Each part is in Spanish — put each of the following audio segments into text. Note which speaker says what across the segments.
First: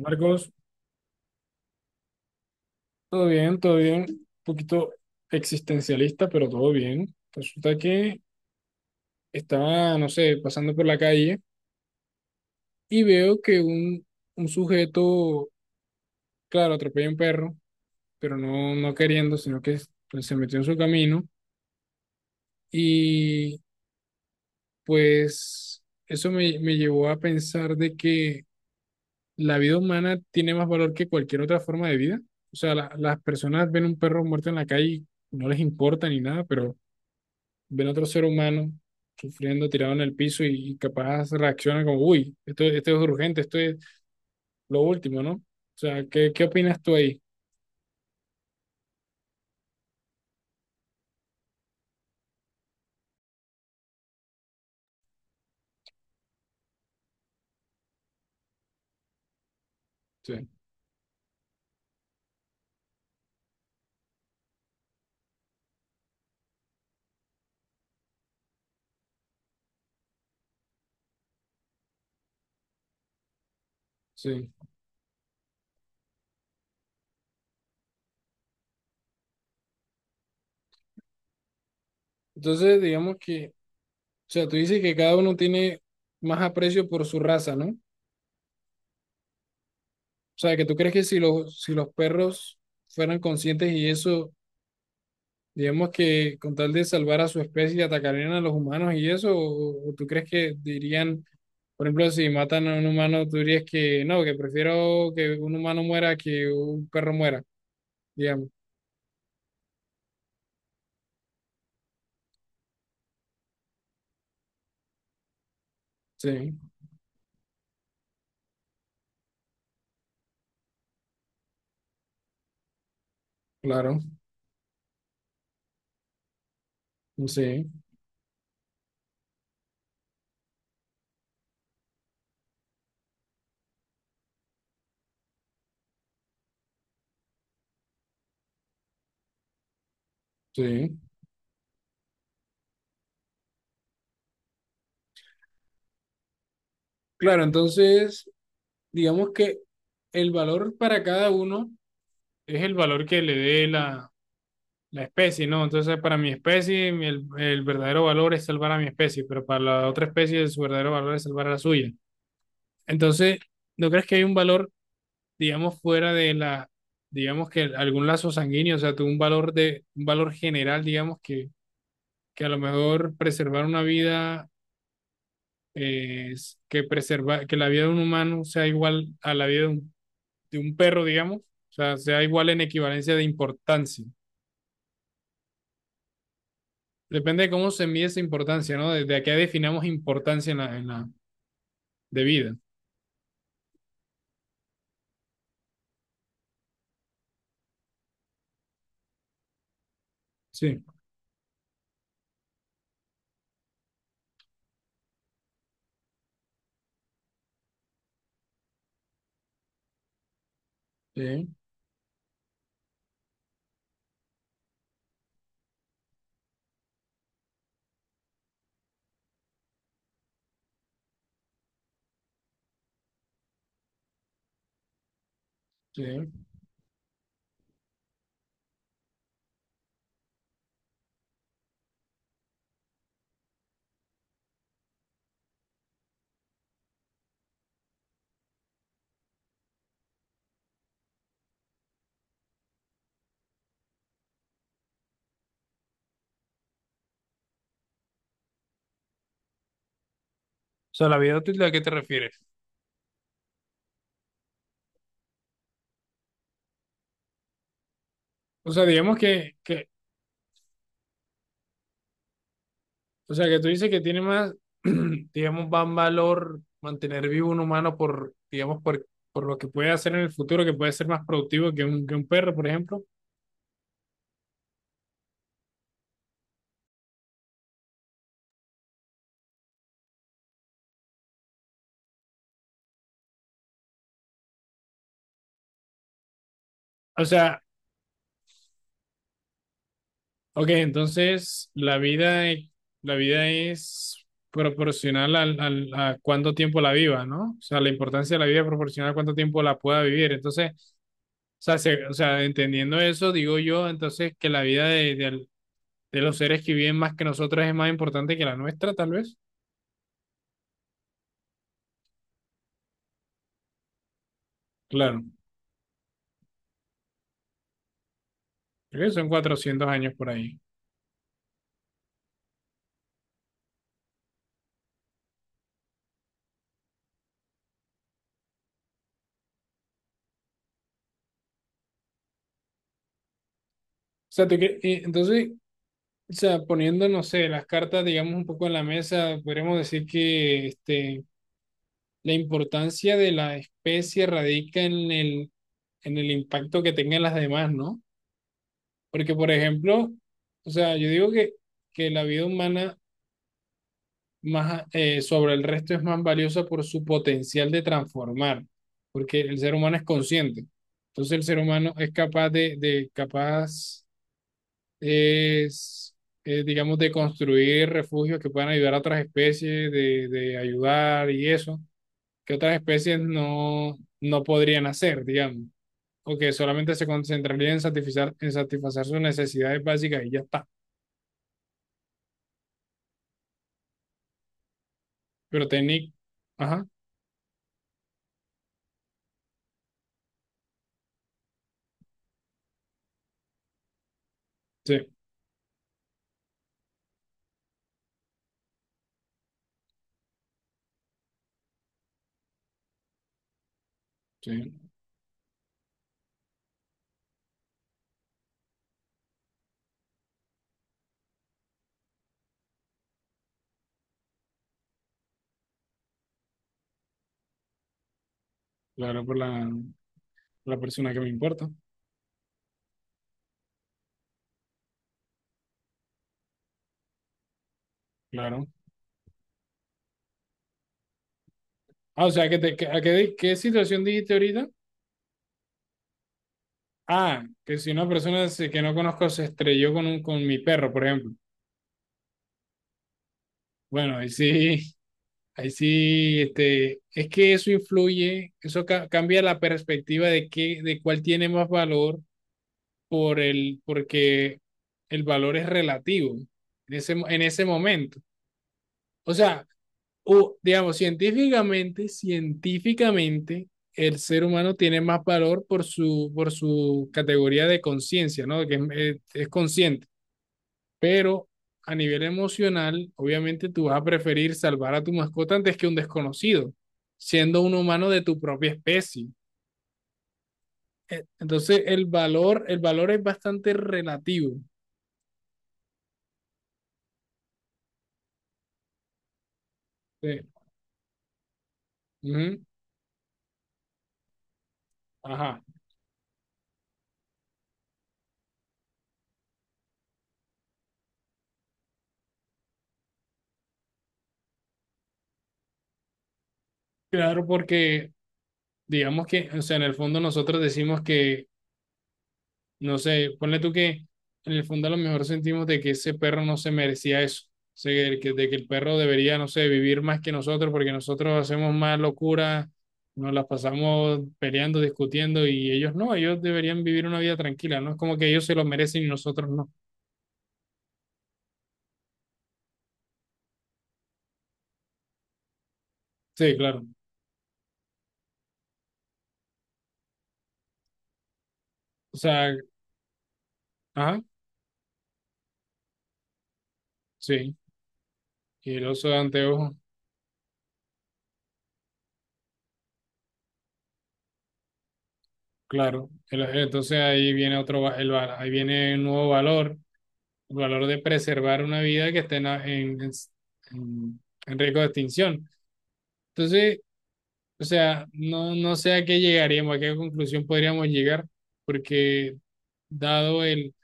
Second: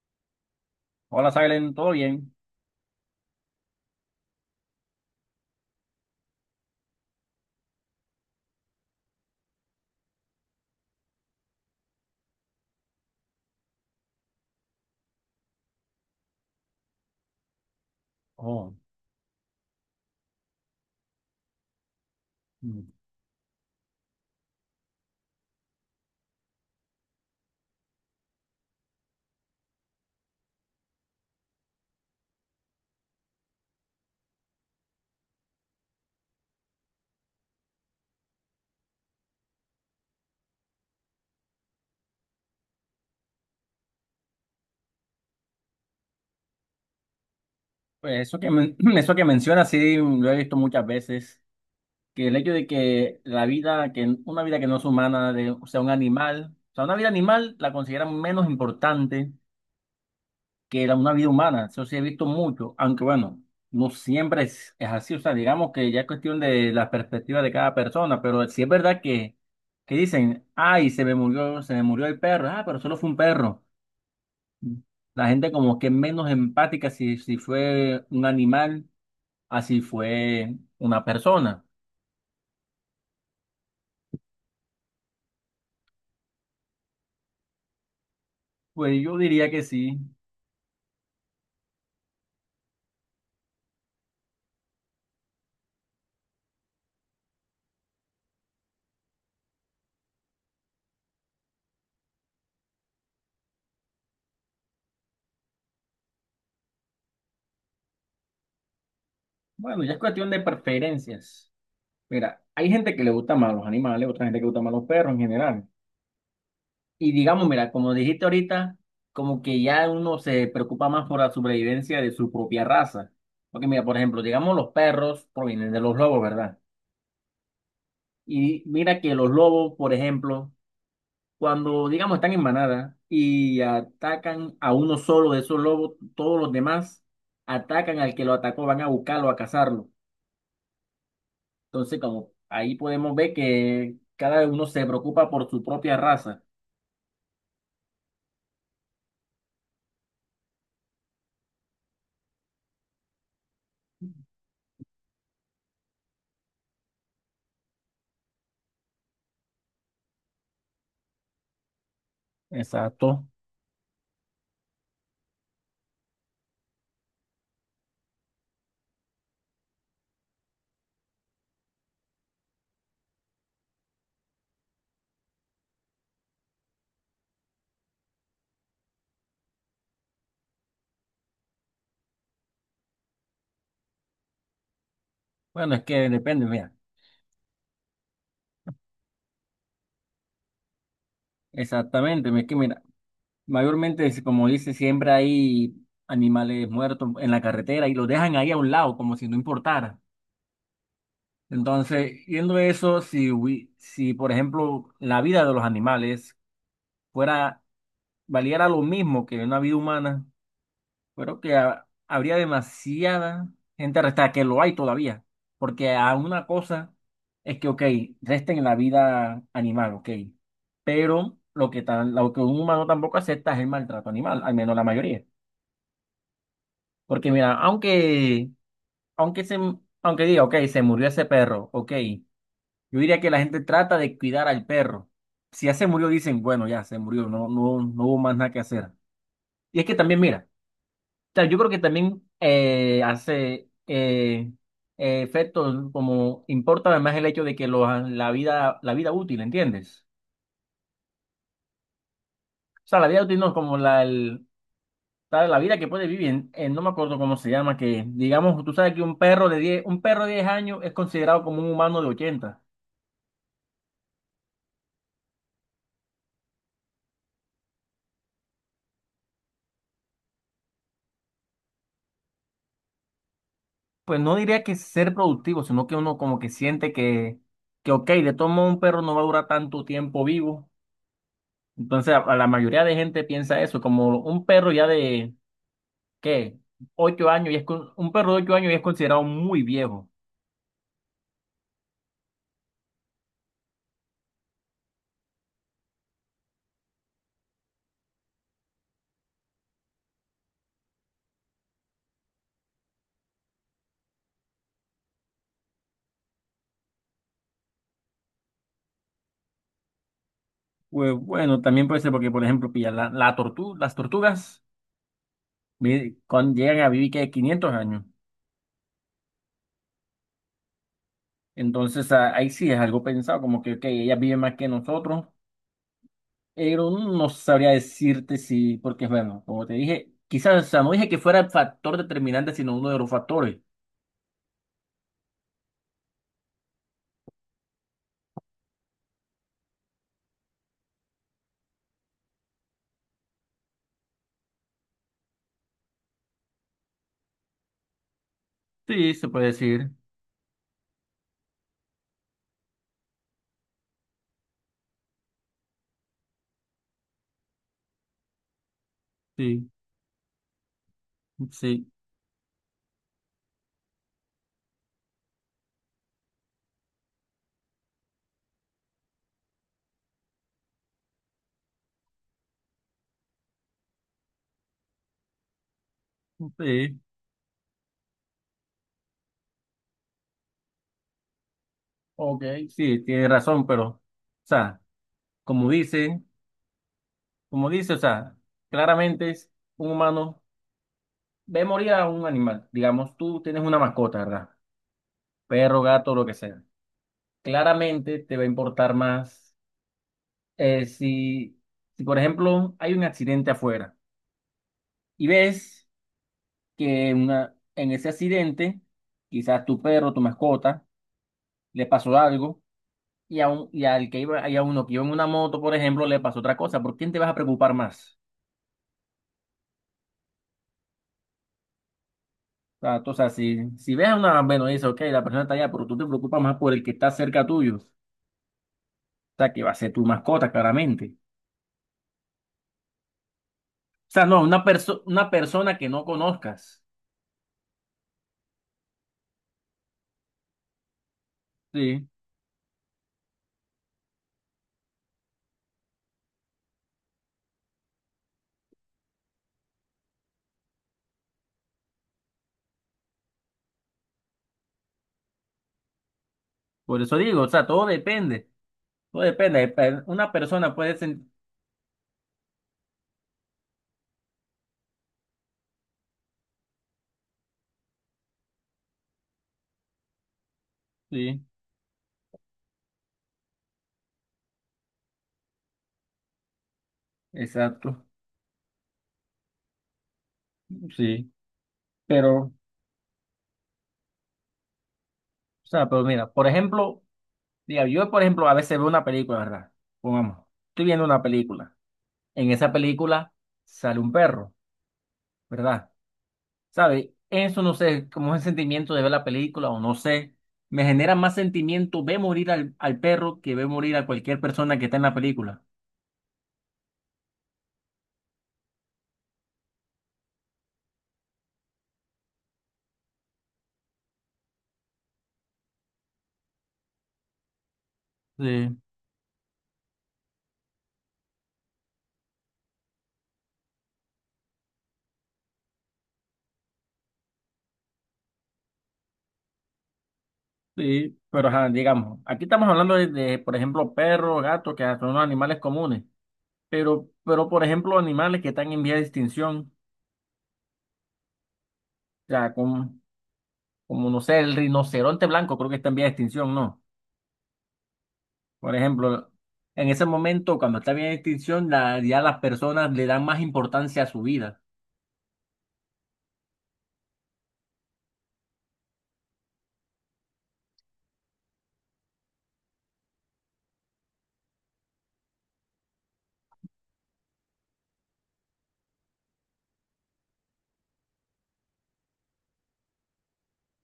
Speaker 1: Marcos,
Speaker 2: Hola, Silen, ¿todo bien?
Speaker 1: todo bien, todo bien. Un poquito existencialista, pero todo bien. Resulta que estaba, no sé, pasando por la calle y veo que un sujeto, claro, atropella a un perro, pero
Speaker 2: Oh,
Speaker 1: no queriendo, sino que pues, se metió en su camino.
Speaker 2: mm.
Speaker 1: Y pues eso me llevó a pensar de que la vida humana tiene más valor que cualquier otra forma de vida. O sea, las personas ven un perro muerto en la calle y no les importa ni nada, pero ven a otro ser humano sufriendo, tirado en el piso y capaz reacciona como, uy, esto es urgente, esto es lo último, ¿no? O sea, ¿qué opinas tú ahí?
Speaker 2: Pues eso que mencionas, sí, lo he visto muchas veces, que el hecho de que la vida, que una vida que no es humana, o sea, un animal, o sea, una vida animal la consideran menos importante
Speaker 1: Sí,
Speaker 2: que una vida humana, eso sí he visto mucho, aunque bueno, no siempre es, así, o sea, digamos que ya es cuestión de la perspectiva de cada persona, pero sí es verdad que dicen, ay, se me murió el perro, ah, pero solo fue un perro.
Speaker 1: sí.
Speaker 2: La gente como que es menos empática si fue un animal, así fue una persona.
Speaker 1: Entonces, digamos que, o sea, tú dices que cada uno tiene más aprecio por su raza, ¿no? O
Speaker 2: Pues yo diría que sí.
Speaker 1: sea, que tú crees que si si los perros fueran conscientes y eso. Digamos que con tal de salvar a su especie atacarían a los humanos y eso, o tú crees que dirían, por ejemplo, si matan a un humano, tú dirías que no, que prefiero que un humano muera que un perro muera, digamos.
Speaker 2: Bueno, ya es cuestión de preferencias. Mira, hay gente que le gusta más los animales, otra gente que le gusta más los perros en general.
Speaker 1: Sí,
Speaker 2: Y digamos, mira, como dijiste ahorita, como que ya uno se preocupa más por la supervivencia de su propia raza. Porque mira, por
Speaker 1: claro,
Speaker 2: ejemplo, digamos los perros provienen de los lobos, ¿verdad?
Speaker 1: sí,
Speaker 2: Y mira que los lobos, por ejemplo, cuando, digamos, están en manada y atacan a uno solo de esos lobos, todos los demás atacan al que lo atacó, van a buscarlo, a cazarlo.
Speaker 1: sí.
Speaker 2: Entonces, como ahí podemos ver que cada uno se preocupa por su propia raza.
Speaker 1: Claro, entonces, digamos que el valor para cada uno es el valor que le dé la especie, ¿no? Entonces, para mi especie, el verdadero valor es salvar a mi especie, pero para la otra especie, su verdadero valor es salvar a la suya.
Speaker 2: Exacto.
Speaker 1: Entonces, ¿no crees que hay un valor, digamos, fuera de la, digamos que algún lazo sanguíneo, o sea, tú un valor de, un valor general, digamos, que a lo mejor preservar una vida, que preserva, que la vida de un humano sea igual a la vida de un perro, digamos, o sea, sea igual en equivalencia de importancia.
Speaker 2: Bueno, es que depende, mira.
Speaker 1: Depende de cómo se mide esa importancia, ¿no? Desde acá definamos importancia en la, de
Speaker 2: Exactamente, es
Speaker 1: vida.
Speaker 2: que mira, mayormente, es como dice, siempre hay animales muertos en la carretera y los dejan ahí a un lado, como si no importara.
Speaker 1: Sí,
Speaker 2: Entonces, viendo eso, si por ejemplo la vida de los animales fuera, valiera lo mismo que una vida humana, pero
Speaker 1: sí,
Speaker 2: que habría demasiada gente arrestada, que lo hay todavía. Porque a una cosa es que, ok, resten la vida animal, ok. Pero lo que un humano tampoco acepta es el maltrato animal, al menos la mayoría.
Speaker 1: sí. O
Speaker 2: Porque mira, aunque, se, aunque diga, ok, se murió ese perro, ok, yo diría que la gente trata de cuidar al perro. Si ya se murió, dicen, bueno, ya se murió, no, no, no hubo más nada que hacer. Y es que también, mira, yo creo que también hace efecto, como importa además el hecho de que la vida útil, ¿entiendes?
Speaker 1: sea, la vida útil, ¿a qué te refieres?
Speaker 2: O sea, la vida útil no es como la vida que puede vivir, no me acuerdo cómo se llama, que digamos,
Speaker 1: O
Speaker 2: tú
Speaker 1: sea,
Speaker 2: sabes que un
Speaker 1: digamos
Speaker 2: perro
Speaker 1: que,
Speaker 2: de 10
Speaker 1: que
Speaker 2: un perro de 10 años es considerado como un humano de 80.
Speaker 1: O sea, que tú dices que tiene más, digamos, más valor mantener vivo un humano por, digamos, por lo que puede hacer en el futuro, que puede ser más productivo que un perro, por ejemplo.
Speaker 2: Pues no diría que ser productivo, sino que uno como que siente que ok, de todo modo un perro no va a durar tanto tiempo vivo. Entonces, a la mayoría de gente piensa eso, como un perro ya de ¿qué?
Speaker 1: O
Speaker 2: 8 años y
Speaker 1: sea,
Speaker 2: es un perro de 8 años ya es considerado muy viejo.
Speaker 1: ok, entonces la vida, la vida es proporcional al a cuánto tiempo la viva, ¿no? O sea, la importancia de la vida es proporcional a cuánto tiempo la pueda vivir. Entonces, o sea, o sea, entendiendo eso, digo yo, entonces, que la vida de los seres que viven más que nosotros es más importante que la nuestra, tal vez.
Speaker 2: Pues bueno, también puede ser porque, por ejemplo, pilla las tortugas
Speaker 1: Claro.
Speaker 2: llegan a vivir que 500 años.
Speaker 1: Creo que son 400 años por ahí. O
Speaker 2: Entonces ahí sí es algo pensado, como que ok, ellas viven más que nosotros, pero no sabría decirte si, porque bueno, como te dije, quizás, o sea, no dije que fuera el factor determinante, sino uno de los factores.
Speaker 1: sea, entonces, o sea, poniendo, no sé, las cartas, digamos, un poco en la mesa, podríamos decir que este, la importancia de la especie radica en el impacto que tengan las demás, ¿no?
Speaker 2: Sí, se
Speaker 1: Porque,
Speaker 2: puede
Speaker 1: por
Speaker 2: decir,
Speaker 1: ejemplo, o sea, yo digo que la vida humana más, sobre el resto es más valiosa por su potencial de transformar, porque el
Speaker 2: sí,
Speaker 1: ser humano es consciente. Entonces, el ser
Speaker 2: sí,
Speaker 1: humano es capaz de es, digamos, de construir refugios que puedan ayudar a otras especies, de ayudar y eso, que otras especies no, no podrían hacer, digamos, o que solamente
Speaker 2: sí,
Speaker 1: se concentrarían en satisfacer sus necesidades básicas y ya está.
Speaker 2: ok, sí, tienes razón, pero, o sea,
Speaker 1: Pero
Speaker 2: como
Speaker 1: técnic,
Speaker 2: dice.
Speaker 1: ajá,
Speaker 2: Como dice, o sea, claramente es un humano ve morir a un animal. Digamos, tú tienes una mascota, ¿verdad?
Speaker 1: sí,
Speaker 2: Perro, gato, lo que sea. Claramente te va a importar más si, si, por ejemplo, hay un accidente afuera
Speaker 1: sí,
Speaker 2: y ves que en ese accidente, quizás tu perro, tu mascota, le pasó algo y, al que iba, y a uno que iba en una moto, por ejemplo, le pasó otra cosa. ¿Por quién te vas a preocupar más?
Speaker 1: claro, por la, la persona que me importa,
Speaker 2: O sea, o sea, si ves a una bueno, y dices, ok, la persona está allá, pero tú te preocupas más por el que está cerca tuyo. O
Speaker 1: claro.
Speaker 2: sea, que va a ser tu mascota, claramente.
Speaker 1: Ah, o sea, ¿a qué, qué situación
Speaker 2: O sea,
Speaker 1: dijiste
Speaker 2: no, una,
Speaker 1: ahorita?
Speaker 2: perso- una persona que no conozcas.
Speaker 1: Ah, que si una que no conozco se estrelló con, un, con mi perro, por ejemplo.
Speaker 2: Sí,
Speaker 1: Bueno, ahí sí. Ahí sí, este, es que eso influye, eso cambia la perspectiva de qué, de cuál tiene más valor por el, porque el valor es relativo en
Speaker 2: por
Speaker 1: ese,
Speaker 2: eso
Speaker 1: en
Speaker 2: digo, o
Speaker 1: ese
Speaker 2: sea, todo
Speaker 1: momento.
Speaker 2: depende. Todo
Speaker 1: O sea,
Speaker 2: depende. Una
Speaker 1: o,
Speaker 2: persona puede
Speaker 1: digamos,
Speaker 2: sentir.
Speaker 1: científicamente, científicamente, el ser humano tiene más valor por su categoría de conciencia, ¿no? Que es, es consciente.
Speaker 2: Sí,
Speaker 1: Pero a nivel emocional, obviamente tú vas a preferir salvar a tu mascota antes que un desconocido, siendo un
Speaker 2: exacto.
Speaker 1: humano de tu propia especie.
Speaker 2: Sí,
Speaker 1: Entonces,
Speaker 2: pero, o
Speaker 1: el valor es bastante relativo.
Speaker 2: sea, pero mira, por ejemplo, yo, por ejemplo, a veces veo una película, ¿verdad?
Speaker 1: Sí.
Speaker 2: Pongamos, estoy viendo una película. En
Speaker 1: Ujú.
Speaker 2: esa película sale un perro,
Speaker 1: Ajá.
Speaker 2: ¿verdad? ¿Sabe? Eso no sé, como es el sentimiento de ver la película o no sé. Me genera más sentimiento ver morir al perro que ver morir a cualquier persona que está en la película.
Speaker 1: Claro, porque digamos que, o sea, en el fondo nosotros decimos que. No sé, ponle tú que en el fondo a lo mejor sentimos de que ese perro no se merecía eso. O sea, de que el
Speaker 2: Sí,
Speaker 1: perro debería, no sé, vivir más que nosotros porque nosotros hacemos más locura, nos las pasamos peleando, discutiendo y ellos no, ellos deberían vivir una vida tranquila, ¿no? Es como que ellos se lo merecen y nosotros no.
Speaker 2: sí, pero ajá, digamos, aquí estamos hablando de, por ejemplo, perros, gatos, que son animales comunes,
Speaker 1: Sí, claro.
Speaker 2: pero, por ejemplo, animales que están en vía de extinción,
Speaker 1: O
Speaker 2: o
Speaker 1: sea,
Speaker 2: sea, como, no
Speaker 1: ajá,
Speaker 2: sé, el rinoceronte blanco creo que está en vía de extinción, ¿no?
Speaker 1: sí. Y
Speaker 2: Por
Speaker 1: el oso de
Speaker 2: ejemplo,
Speaker 1: anteojo,
Speaker 2: en ese momento, cuando está en vía de extinción, ya las personas le dan más importancia a su vida.
Speaker 1: claro. Entonces ahí viene otro, ahí viene un nuevo valor, el valor de preservar una vida que esté en- en riesgo de extinción. Entonces, o sea, no, no sé a qué llegaríamos, a qué conclusión podríamos llegar, porque dado el,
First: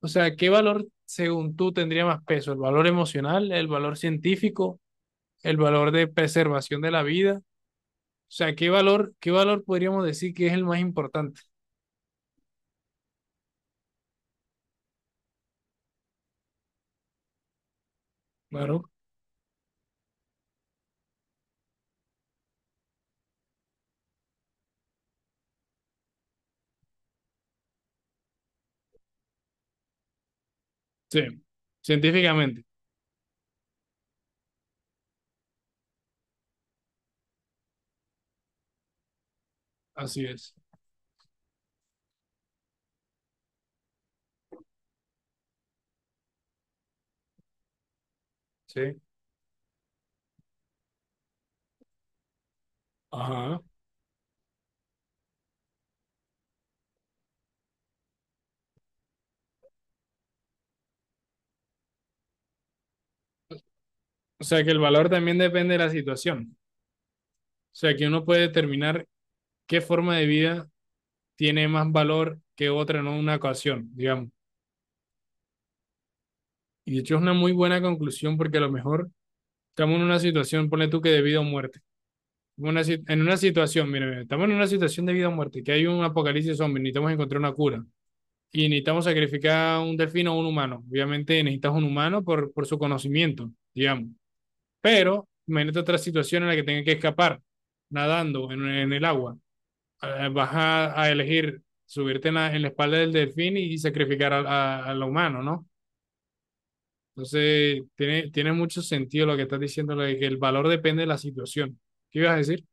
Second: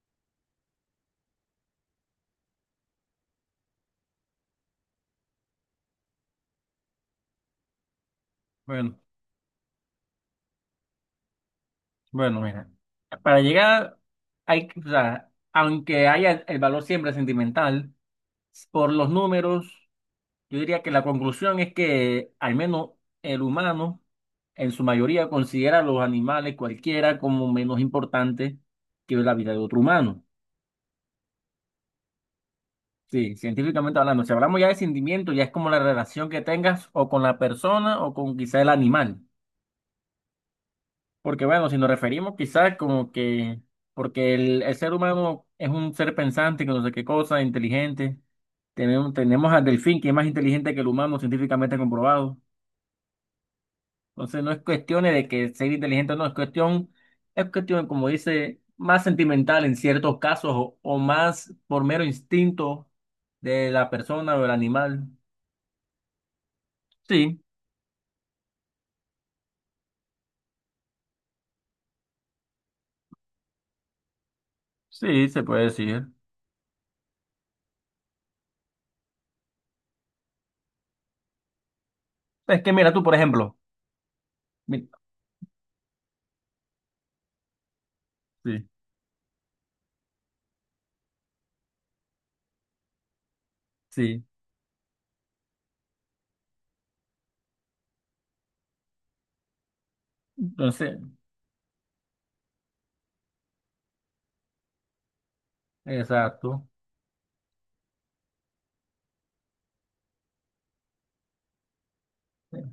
Speaker 1: o sea, ¿qué valor según tú tendría más peso? ¿El valor emocional, el valor científico, el valor de preservación de la vida? O sea,
Speaker 2: bueno
Speaker 1: qué valor podríamos decir que es el más importante?
Speaker 2: Bueno, mira, para llegar, o sea, aunque haya el valor siempre sentimental,
Speaker 1: Claro.
Speaker 2: por los números, yo diría que la conclusión es que al menos el humano, en su mayoría, considera a los animales cualquiera como menos importante que la vida de otro humano.
Speaker 1: Sí, científicamente,
Speaker 2: Sí, científicamente hablando, si hablamos ya de sentimiento, ya es como la relación que tengas o con la persona o con quizá el animal.
Speaker 1: así es.
Speaker 2: Porque bueno, si nos referimos quizás como que, porque el ser humano es un ser pensante, que no sé qué cosa, inteligente.
Speaker 1: Sí.
Speaker 2: Tenemos al delfín, que es más inteligente que el humano, científicamente comprobado.
Speaker 1: Ajá.
Speaker 2: Entonces no es cuestión de que ser inteligente o no, es cuestión, como dice, más sentimental en ciertos casos o más por mero instinto de la persona o
Speaker 1: O
Speaker 2: del
Speaker 1: sea, que el valor
Speaker 2: animal.
Speaker 1: también depende de la situación.
Speaker 2: Sí,
Speaker 1: O sea, que uno puede determinar qué forma de vida tiene más valor que otra en una ocasión, digamos.
Speaker 2: sí, se puede decir.
Speaker 1: Y de hecho es una muy buena conclusión porque a lo mejor estamos en una situación, ponle tú que de vida o muerte.
Speaker 2: Es que
Speaker 1: Una
Speaker 2: mira tú,
Speaker 1: si-
Speaker 2: por
Speaker 1: En una
Speaker 2: ejemplo,
Speaker 1: situación, mira, mira, estamos en una
Speaker 2: mi-
Speaker 1: situación de vida o muerte, que hay un apocalipsis zombie, necesitamos encontrar una cura. Y
Speaker 2: sí,
Speaker 1: necesitamos sacrificar un delfín o un humano. Obviamente necesitas un humano por su conocimiento, digamos.
Speaker 2: sí,
Speaker 1: Pero imagínate otra situación en la que tenga que escapar nadando en el agua. Vas
Speaker 2: entonces,
Speaker 1: a elegir subirte en la espalda del delfín y sacrificar a lo humano, ¿no?
Speaker 2: exacto.
Speaker 1: Entonces, tiene, tiene mucho sentido lo que estás diciendo, lo de que el valor depende de la situación. ¿Qué ibas a decir?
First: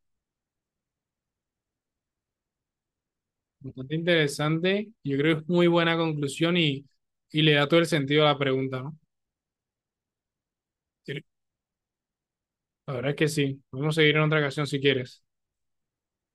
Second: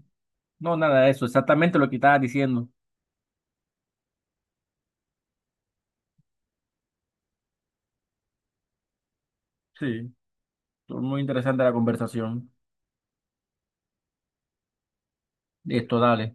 Speaker 2: No, nada de eso, exactamente lo que estaba diciendo.
Speaker 1: Bastante interesante, yo creo que es muy buena conclusión y le da todo el sentido a la pregunta, ¿no?
Speaker 2: Sí, estuvo muy
Speaker 1: Sí,
Speaker 2: interesante la conversación.
Speaker 1: la verdad es que sí, podemos seguir en otra ocasión si quieres.
Speaker 2: Esto, dale.